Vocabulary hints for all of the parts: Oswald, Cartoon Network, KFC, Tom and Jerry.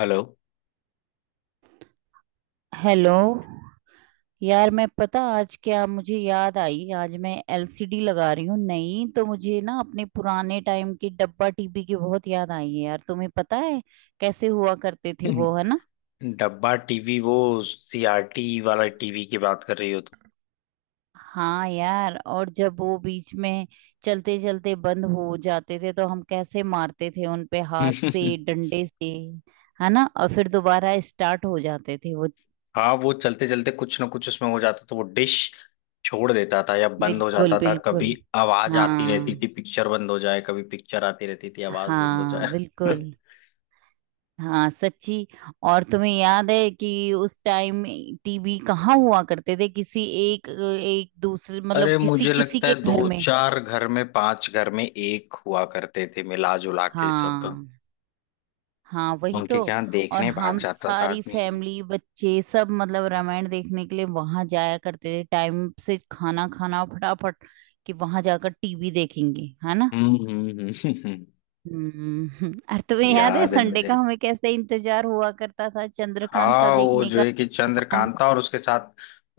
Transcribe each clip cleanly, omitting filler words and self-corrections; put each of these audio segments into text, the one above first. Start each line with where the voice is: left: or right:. left: Hello.
right: Hello. यार मैं पता आज क्या मुझे याद आई, आज मैं एलसीडी लगा रही हूँ नई, तो मुझे ना अपने पुराने टाइम की डब्बा टीवी की बहुत याद आई है। यार तुम्हें पता है कैसे हुआ करते थे वो, है ना।
left: डब्बा टीवी, वो सीआरटी वाला टीवी की बात कर रही हो
right: हाँ यार, और जब वो बीच में चलते चलते बंद हो जाते थे तो हम कैसे मारते थे उन पे,
left: तुम?
right: हाथ से, डंडे से, है ना। और फिर दोबारा स्टार्ट हो जाते थे वो।
left: हाँ, वो चलते चलते कुछ ना कुछ उसमें हो जाता तो वो डिश छोड़ देता था या बंद हो
right: बिल्कुल
left: जाता था।
right: बिल्कुल।
left: कभी आवाज आती रहती
right: हाँ
left: थी पिक्चर बंद हो जाए, कभी पिक्चर आती रहती थी आवाज बंद हो
right: हाँ
left: जाए।
right: बिल्कुल। हाँ सच्ची। और तुम्हें याद है कि उस टाइम टीवी कहाँ हुआ करते थे, किसी एक एक दूसरे, मतलब
left: अरे
right: किसी
left: मुझे
right: किसी
left: लगता है
right: के घर
left: दो
right: में।
left: चार घर में, पांच घर में एक हुआ करते थे मिला जुला के सब।
right: हाँ, हाँ वही तो।
left: उनके क्या
right: और
left: देखने भाग
right: हम
left: जाता था
right: सारी
left: आदमी।
right: फैमिली, बच्चे सब, मतलब रामायण देखने के लिए वहां जाया करते थे, टाइम से खाना खाना फटाफट कि वहां जाकर टीवी देखेंगे, है ना।
left: हम्म, हम्म, हम्म।
right: हम्म। और तुम्हें याद है
left: याद है
right: संडे
left: मुझे।
right: का हमें कैसे इंतजार हुआ करता था चंद्रकांता
left: हाँ वो
right: देखने
left: जो
right: का।
left: है कि
right: दीवान।
left: चंद्रकांता, और उसके साथ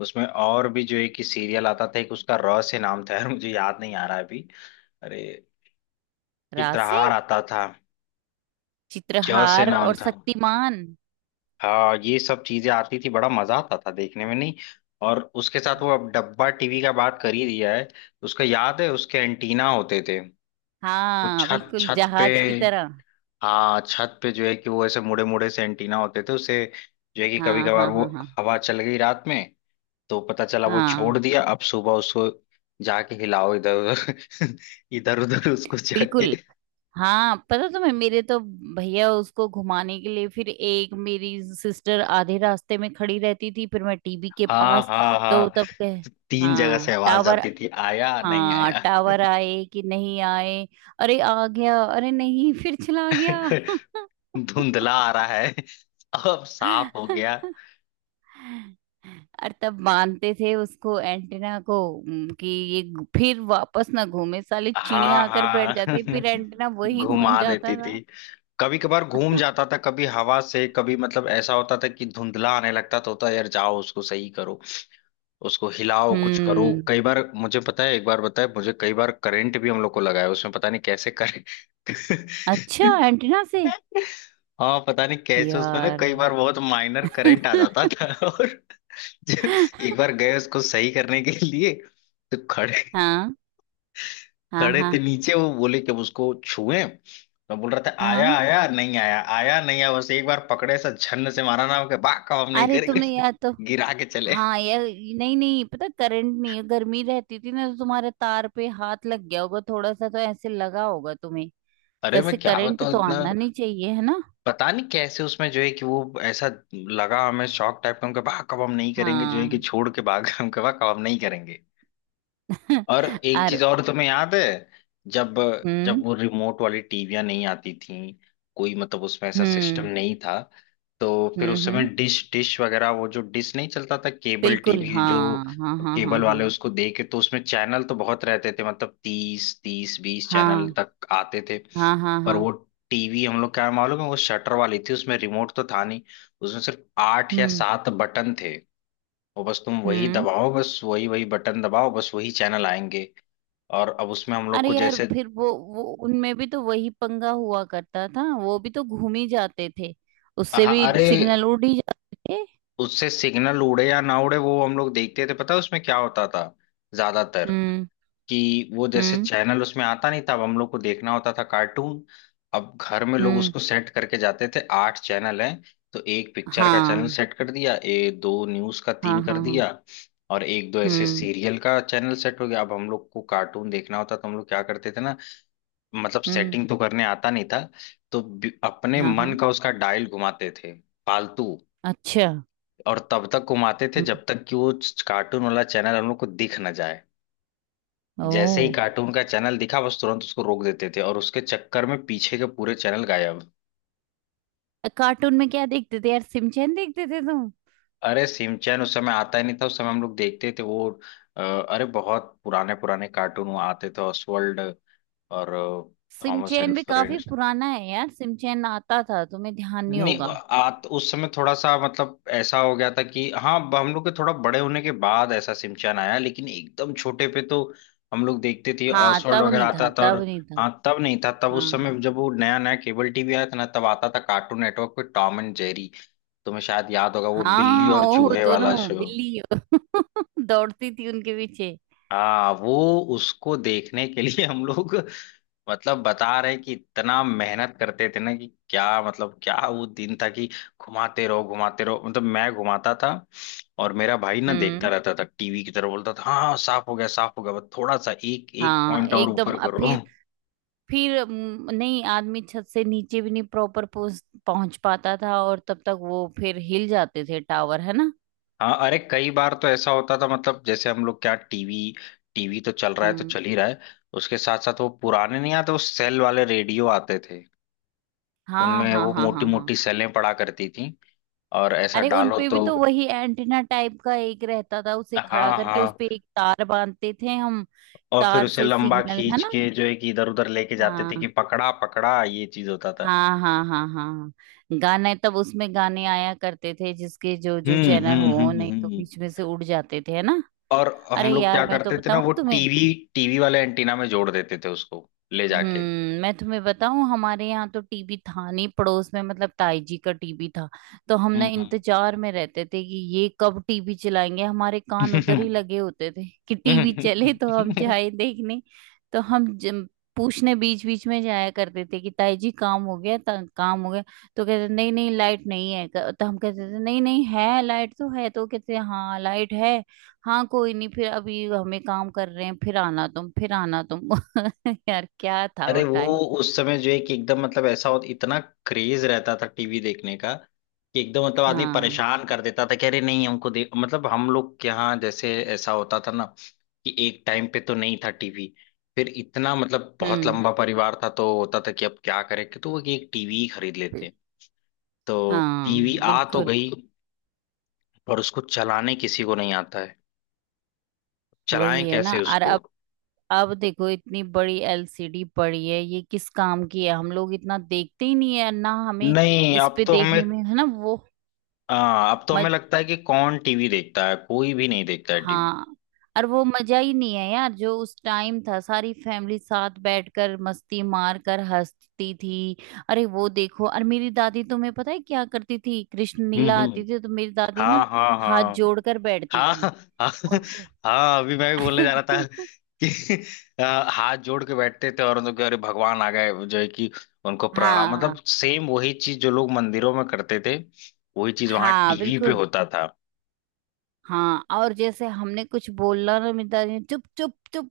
left: उसमें और भी जो है कि सीरियल आता था एक, उसका र से नाम था यार, मुझे याद नहीं आ रहा है अभी। अरे,
right: रात से।
left: चित्रहार आता था। ज से
right: चित्रहार
left: नाम
right: और
left: था।
right: शक्तिमान।
left: हाँ ये सब चीजें आती थी, बड़ा मजा आता था देखने में नहीं? और उसके साथ वो अब डब्बा टीवी का बात कर ही दिया है, उसका याद है उसके एंटीना होते थे वो
right: हाँ
left: छत
right: बिल्कुल,
left: छत पे।
right: जहाज की तरह।
left: हाँ छत पे जो है कि वो ऐसे मुड़े मुड़े से एंटीना होते थे उसे, जो है कि कभी
right: हाँ
left: कभार
right: हाँ
left: वो
right: हाँ हाँ।
left: हवा चल गई रात में तो पता चला वो छोड़
right: हाँ
left: दिया, अब सुबह उसको जाके हिलाओ इधर उधर इधर उधर उसको जाके।
right: बिल्कुल। हाँ पता, तुम्हें मेरे तो भैया उसको घुमाने के लिए, फिर एक मेरी सिस्टर आधे रास्ते में खड़ी रहती थी, फिर मैं टीवी के
left: हाँ
right: पास।
left: हाँ हाँ,
right: तो तब कह
left: तो तीन जगह
right: हाँ
left: से आवाज
right: टावर।
left: आती थी आया नहीं
right: हाँ
left: आया।
right: टावर आए कि नहीं आए। अरे आ गया, अरे नहीं फिर चला गया।
left: धुंधला आ रहा है, अब साफ हो गया।
right: और तब मानते थे उसको, एंटीना को, कि फिर वापस ना घूमे, साली चिड़िया
left: हाँ
right: आकर बैठ
left: हाँ
right: जाती, फिर एंटीना वही घूम
left: घुमा
right: जाता
left: देती
right: था।
left: थी। कभी कभार घूम जाता था, कभी हवा से, कभी मतलब ऐसा होता था कि धुंधला आने लगता तो होता यार जाओ उसको सही करो, उसको हिलाओ कुछ करो।
right: हम्म।
left: कई बार मुझे पता है एक बार बताए मुझे, कई बार करंट भी हम लोग को लगा है उसमें, पता नहीं कैसे करे।
right: अच्छा, एंटीना से।
left: हाँ पता नहीं कैसे उसमें ना
right: यार।
left: कई बार बहुत माइनर करंट आ जाता था। और जो- एक बार गए उसको सही करने के लिए, तो खड़े
right: हाँ हाँ
left: खड़े थे
right: हाँ
left: नीचे। वो बोले कि हम उसको छुएं, मैं बोल रहा था आया
right: हाँ।
left: आया नहीं आया आया नहीं आया, बस एक बार पकड़े ऐसा झन्न से मारा ना के बा काम नहीं
right: अरे
left: करेंगे
right: तुमने यार तो।
left: गिरा के चले।
right: हाँ यार, नहीं नहीं, पता करंट नहीं है, गर्मी रहती थी ना तो तुम्हारे तार पे हाथ लग गया होगा थोड़ा सा, तो ऐसे लगा होगा तुम्हें।
left: अरे
right: वैसे
left: मैं क्या
right: करंट
left: बताऊं
right: तो
left: इतना,
right: आना नहीं चाहिए, है ना।
left: पता नहीं कैसे उसमें जो है कि वो ऐसा लगा, हमें शौक टाइप का हम कहा कब हम नहीं करेंगे जो है कि
right: हाँ।
left: छोड़ के भाग गए। हम कहा कब हम नहीं करेंगे। और एक
right: और
left: चीज और तुम्हें याद है, जब जब
right: हम्म
left: वो रिमोट वाली टीवियां नहीं आती थीं कोई, मतलब उसमें ऐसा सिस्टम
right: हम्म
left: नहीं था तो फिर
right: हम्म।
left: उस समय डिश डिश वगैरह वो जो डिश नहीं चलता था, केबल
right: बिल्कुल,
left: टीवी जो
right: हाँ हाँ हाँ हाँ
left: केबल
right: हाँ
left: वाले उसको दे के, तो उसमें चैनल तो बहुत रहते थे मतलब 30 30 20 चैनल तक आते थे।
right: हाँ हाँ हाँ
left: पर
right: हाँ।
left: वो टीवी हम लोग क्या मालूम है वो शटर वाली थी, उसमें रिमोट तो था नहीं, उसमें सिर्फ आठ या
right: हम्म
left: सात बटन थे और बस तुम वही
right: हम्म।
left: दबाओ, बस वही वही बटन दबाओ, बस वही चैनल आएंगे। और अब उसमें हम लोग
right: अरे
left: को
right: यार
left: जैसे,
right: फिर वो उनमें भी तो वही पंगा हुआ करता था, वो भी तो घूम ही जाते थे। उससे
left: हाँ
right: भी
left: अरे
right: सिग्नल उड़ ही जाते थे।
left: उससे सिग्नल उड़े या ना उड़े, वो हम लोग देखते थे पता है उसमें क्या होता था ज्यादातर,
right: हम्म
left: कि वो जैसे
right: हम्म
left: चैनल उसमें आता नहीं था, अब हम लोग को देखना होता था कार्टून। अब घर में लोग
right: हम्म।
left: उसको सेट करके जाते थे आठ चैनल हैं, तो एक पिक्चर का चैनल
right: हाँ
left: सेट कर दिया, ए दो न्यूज का,
right: हाँ
left: तीन कर
right: हाँ हाँ।
left: दिया और एक दो ऐसे
right: हम्म
left: सीरियल का चैनल सेट हो गया। अब हम लोग को कार्टून देखना होता तो हम लोग क्या करते थे ना, मतलब
right: हम्म।
left: सेटिंग तो करने आता नहीं था तो अपने
right: हाँ
left: मन
right: हाँ।
left: का उसका डायल घुमाते थे फालतू,
right: अच्छा।
left: और तब तक घुमाते थे
right: हम्म।
left: जब तक कि वो कार्टून वाला चैनल हम लोग को दिख ना जाए। जैसे ही
right: ओ।
left: कार्टून का चैनल दिखा बस तुरंत उसको रोक देते थे, और उसके चक्कर में पीछे के पूरे चैनल गायब।
right: कार्टून में क्या देखते थे यार, सिमचैन देखते थे तुम।
left: अरे सिमचैन उस समय आता ही नहीं था, उस समय हम लोग देखते थे वो अरे बहुत पुराने पुराने कार्टून वो आते थे, ऑसवर्ल्ड और थॉमस
right: सिमचैन
left: एंड
right: भी काफी पुराना है यार, सिमचैन आता था, तुम्हें ध्यान नहीं
left: नहीं
right: होगा।
left: आ, तो उस समय थोड़ा सा मतलब ऐसा हो गया था कि हाँ हम लोग के थोड़ा बड़े होने के बाद ऐसा सिमचान आया, लेकिन एकदम छोटे पे तो हम लोग देखते थे
right: हाँ
left: ऑसवर्ल्ड
right: तब
left: वगैरह
right: नहीं था,
left: आता था। और
right: तब नहीं था।
left: हाँ तब नहीं था, तब उस
right: हाँ,
left: समय जब वो नया नया केबल टीवी आया था ना, तब आता था कार्टून नेटवर्क पे टॉम एंड जेरी। तुम्हें शायद याद होगा वो बिल्ली
right: हाँ
left: और
right: ओह
left: चूहे
right: दोनों।
left: वाला शो।
right: बिल्ली दौड़ती थी उनके पीछे।
left: हाँ वो उसको देखने के लिए हम लोग मतलब बता रहे कि इतना मेहनत करते थे ना, कि क्या मतलब क्या वो दिन था कि घुमाते रहो घुमाते रहो, मतलब मैं घुमाता था और मेरा भाई ना देखता
right: हम्म।
left: रहता था टीवी की तरफ, बोलता था हाँ हाँ, साफ हो गया साफ हो गया, बस थोड़ा सा एक एक
right: हाँ
left: पॉइंट और
right: एकदम।
left: ऊपर
right: अब
left: करो।
right: फिर नहीं आदमी छत से नीचे भी नहीं प्रॉपर पहुंच पहुंच पाता था, और तब तक वो फिर हिल जाते थे टावर, है ना।
left: हाँ अरे कई बार तो ऐसा होता था मतलब जैसे हम लोग क्या टीवी, टीवी तो चल रहा है तो
right: हम्म।
left: चल ही रहा है, उसके साथ साथ वो पुराने नहीं आते वो सेल वाले रेडियो आते थे।
right: हाँ
left: उनमें
right: हाँ
left: वो
right: हाँ
left: मोटी
right: हाँ हाँ।
left: मोटी सेलें पड़ा करती थी और ऐसा
right: अरे
left: डालो
right: उनपे भी
left: तो।
right: तो वही एंटीना टाइप का एक रहता था, उसे खड़ा
left: हाँ
right: करके
left: हाँ
right: उसपे एक तार बांधते थे हम।
left: और फिर
right: तार
left: उसे
right: से
left: लंबा
right: सिग्नल, है
left: खींच
right: ना।
left: के जो है कि इधर उधर लेके जाते थे
right: हाँ
left: कि पकड़ा पकड़ा ये चीज होता था।
right: हाँ हाँ हाँ हाँ हाँ। गाने, तब उसमें गाने आया करते थे जिसके जो जो
left: हम्म,
right: चैनल
left: हम्म,
right: हो,
left: हम्म,
right: नहीं तो
left: हम्म।
right: बीच में से उड़ जाते थे, है ना।
left: और
right: अरे
left: हम लोग क्या
right: यार मैं तो
left: करते थे ना वो
right: बताऊं तुम्हें।
left: टीवी, टीवी वाले एंटीना में जोड़ देते थे उसको ले
right: हम्म,
left: जाके।
right: मैं तुम्हें बताऊं, हमारे यहाँ तो टीवी था नहीं, पड़ोस में मतलब ताई जी का टीवी था। तो हम ना
left: हम्म,
right: इंतजार में रहते थे कि ये कब टीवी चलाएंगे, हमारे कान उधर ही
left: हम्म।
right: लगे होते थे कि टीवी चले तो हम जाए देखने। तो हम जम- पूछने बीच बीच में जाया करते थे कि ताई जी काम हो गया, काम हो गया। तो कहते नहीं नहीं, लाइट नहीं है। तो हम कहते थे नहीं नहीं है लाइट, तो है, तो कहते हाँ लाइट है। हाँ कोई नहीं, फिर अभी हमें काम कर रहे हैं, फिर आना तुम, फिर आना तुम। यार क्या था
left: अरे
right: वो
left: वो
right: टाइम।
left: उस समय जो है कि एकदम मतलब ऐसा होता इतना क्रेज रहता था टीवी देखने का, कि एकदम मतलब आदमी
right: हाँ।
left: परेशान कर देता था कि अरे नहीं हमको देख, मतलब हम लोग के यहाँ जैसे ऐसा होता था ना कि एक टाइम पे तो नहीं था टीवी, फिर इतना मतलब बहुत
right: हम्म।
left: लंबा परिवार था तो होता था कि अब क्या करें कि तो वो एक टीवी खरीद लेते
right: बिल-
left: हैं तो
right: हाँ
left: टीवी आ तो
right: बिल्कुल।
left: गई, पर उसको चलाने किसी को नहीं आता है, चलाएं
right: वही है ना।
left: कैसे
right: और
left: उसको।
right: अब अब देखो, इतनी बड़ी एलसीडी पड़ी है, ये किस काम की है, हम लोग इतना देखते ही नहीं, है ना। हमें
left: नहीं
right: इस
left: अब
right: पे
left: तो हमें,
right: देखने में, है ना वो।
left: हाँ अब तो हमें
right: मज।
left: लगता है कि कौन टीवी देखता है, कोई भी नहीं देखता है टीवी।
right: हाँ। और वो मजा ही नहीं है यार जो उस टाइम था, सारी फैमिली साथ बैठकर मस्ती मार कर हंसती थी। अरे वो देखो, और मेरी दादी, तुम्हें पता है क्या करती थी, कृष्ण लीला
left: हम्म,
right: आती थी तो मेरी दादी ना
left: हाँ हाँ
right: हाथ
left: हाँ
right: जोड़कर बैठती
left: हाँ
right: थी
left: हाँ
right: उनको।
left: हाँ। अभी मैं भी बोलने जा रहा था कि हाथ जोड़ के बैठते थे और उनके अरे भगवान आ गए जो है कि, उनको प्रणाम, मतलब
right: हाँ
left: सेम वही चीज जो लोग मंदिरों में करते थे, वही चीज वहां
right: हाँ
left: टीवी पे
right: बिल्कुल।
left: होता था।
right: हाँ, और जैसे हमने कुछ बोलना, ना मिलता नहीं, चुप चुप चुप।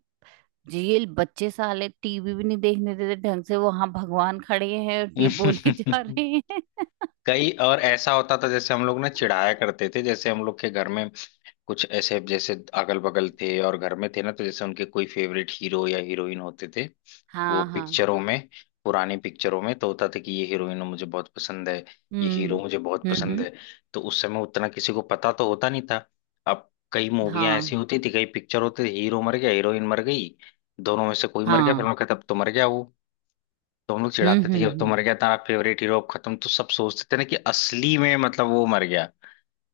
right: जेल बच्चे साले टीवी भी नहीं देखने देते ढंग से वो, हाँ भगवान खड़े हैं और ये बोले जा रहे हैं।
left: कई और ऐसा होता था जैसे हम लोग ना चिढ़ाया करते थे, जैसे हम लोग के घर में कुछ ऐसे जैसे अगल बगल थे और घर में थे ना, तो जैसे उनके कोई फेवरेट हीरो या हीरोइन होते थे वो
right: हाँ हाँ।
left: पिक्चरों में, पुरानी पिक्चरों में तो होता था कि ये हीरोइन मुझे बहुत पसंद है, ये
right: हम्म
left: हीरो मुझे बहुत पसंद
right: हम्म।
left: है। तो उस समय उतना किसी को पता तो होता नहीं था, अब कई मूवियां ऐसी
right: हाँ
left: होती थी कई पिक्चर होते थे हीरो मर गया हीरोइन मर गई, दोनों में से कोई मर गया फिर
right: हाँ।
left: हम कहते अब तो मर गया वो, तो हम लोग चिढ़ाते थे कि अब तो
right: हम्म।
left: मर गया तेरा फेवरेट हीरो अब खत्म, तो सब सोचते थे ना कि असली में मतलब वो मर गया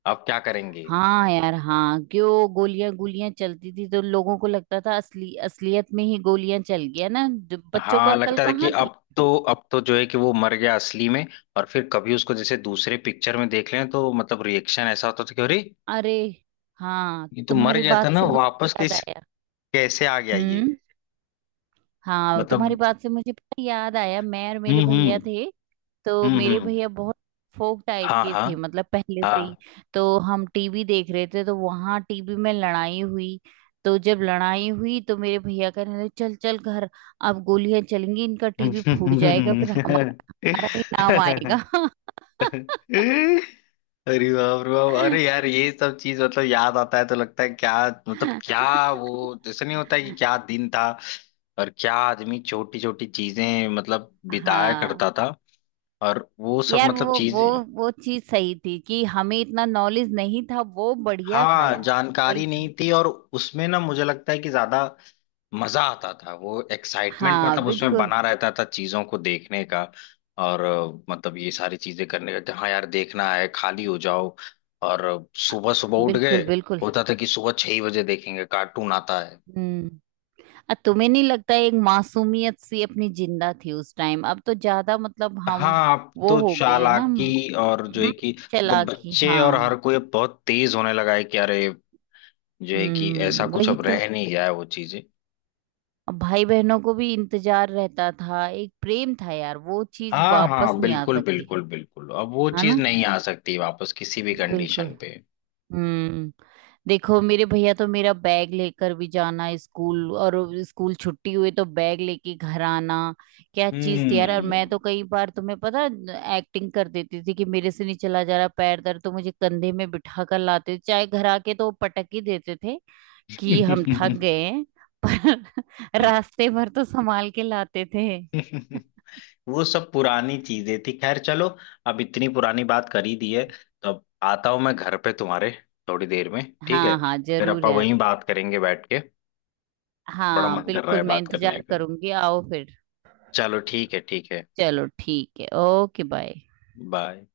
left: अब क्या करेंगे।
right: हाँ यार हाँ, क्यों गोलियां गोलियां चलती थी तो लोगों को लगता था असली असलियत में ही गोलियां चल गया ना, जो बच्चों को
left: हाँ
right: अक्ल
left: लगता था कि
right: कहाँ।
left: अब तो जो है कि वो मर गया असली में, और फिर कभी उसको जैसे दूसरे पिक्चर में देख लें तो मतलब रिएक्शन ऐसा होता था कि अरे
right: अरे। हाँ
left: ये तो मर
right: तुम्हारी
left: गया था
right: बात
left: ना,
right: से मुझे
left: वापस
right: याद
left: किस
right: आया।
left: कैसे आ गया ये,
right: हम्म। हाँ तुम्हारी
left: मतलब।
right: बात से मुझे पता याद आया, मैं और मेरे
left: हम्म,
right: भैया
left: हम्म,
right: थे, तो
left: हम्म,
right: मेरे
left: हम्म।
right: भैया बहुत फोक टाइप
left: हाँ
right: के
left: हाँ
right: थे मतलब पहले से ही, तो हम टीवी देख रहे थे, तो वहां टीवी में लड़ाई हुई, तो जब लड़ाई हुई तो मेरे भैया कहने लगे चल चल घर, अब गोलियां चलेंगी, इनका टीवी फूट जाएगा, फिर हमारा हमारा ही नाम आएगा।
left: हाँ। अरे बाप रे बाप, अरे यार ये सब चीज मतलब याद आता है तो लगता है क्या, मतलब क्या वो जैसे नहीं होता है कि क्या दिन था, और क्या आदमी छोटी छोटी चीजें मतलब बिताया
right: हाँ
left: करता था, और वो सब
right: यार।
left: मतलब
right: वो
left: चीजें।
right: वो चीज सही थी कि हमें इतना नॉलेज नहीं था, वो बढ़िया था
left: हाँ
right: यार। सही
left: जानकारी
right: था।
left: नहीं थी, और उसमें ना मुझे लगता है कि ज्यादा मजा आता था, वो एक्साइटमेंट
right: हाँ
left: मतलब उसमें
right: बिल्कुल
left: बना रहता था चीजों को देखने का और मतलब ये सारी चीजें करने का कि हाँ यार देखना है खाली हो जाओ और सुबह सुबह उठ गए।
right: बिल्कुल बिल्कुल।
left: होता था कि सुबह 6 ही बजे देखेंगे कार्टून आता है।
right: हम्म। तुम्हें नहीं लगता एक मासूमियत सी अपनी जिंदा थी उस टाइम, अब तो ज्यादा मतलब हम
left: हाँ अब
right: वो
left: तो
right: हो गए हैं ना।
left: चालाकी
right: हम्म,
left: और जो है कि, मतलब
right: चालाकी,
left: बच्चे और हर
right: हाँ।
left: कोई अब बहुत तेज होने लगा है, कि अरे जो है कि ऐसा कुछ
right: वही
left: अब
right: तो।
left: रह नहीं गया है वो चीजें।
right: अब भाई बहनों को भी इंतजार रहता था, एक प्रेम था यार, वो चीज
left: हाँ
right: वापस
left: हाँ
right: नहीं आ
left: बिल्कुल
right: सकती,
left: बिल्कुल बिल्कुल, अब वो
right: है
left: चीज
right: ना।
left: नहीं आ सकती वापस किसी भी
right: बिल्कुल।
left: कंडीशन पे।
right: हम्म। देखो मेरे भैया तो मेरा बैग लेकर भी जाना स्कूल, और स्कूल छुट्टी हुई तो बैग लेके घर आना। क्या चीज थी यार। और
left: हम्म।
right: मैं तो कई बार तुम्हें पता एक्टिंग कर देती थी कि मेरे से नहीं चला जा रहा, पैर दर्द, तो मुझे कंधे में बिठा कर लाते थे, चाहे घर आके तो वो पटक ही देते थे कि हम थक गए हैं, पर रास्ते भर तो संभाल के लाते थे।
left: वो सब पुरानी चीजें थी, खैर चलो अब इतनी पुरानी बात कर ही दी है तो अब आता हूं मैं घर पे तुम्हारे, थोड़ी देर में। ठीक है,
right: हाँ हाँ
left: फिर
right: जरूर
left: अपन
right: यार।
left: वहीं बात करेंगे बैठ के, बड़ा
right: हाँ
left: मन कर रहा है
right: बिल्कुल, मैं
left: बात करने
right: इंतजार
left: का।
right: करूंगी, आओ फिर।
left: चलो ठीक है ठीक है,
right: चलो ठीक है, ओके बाय।
left: बाय।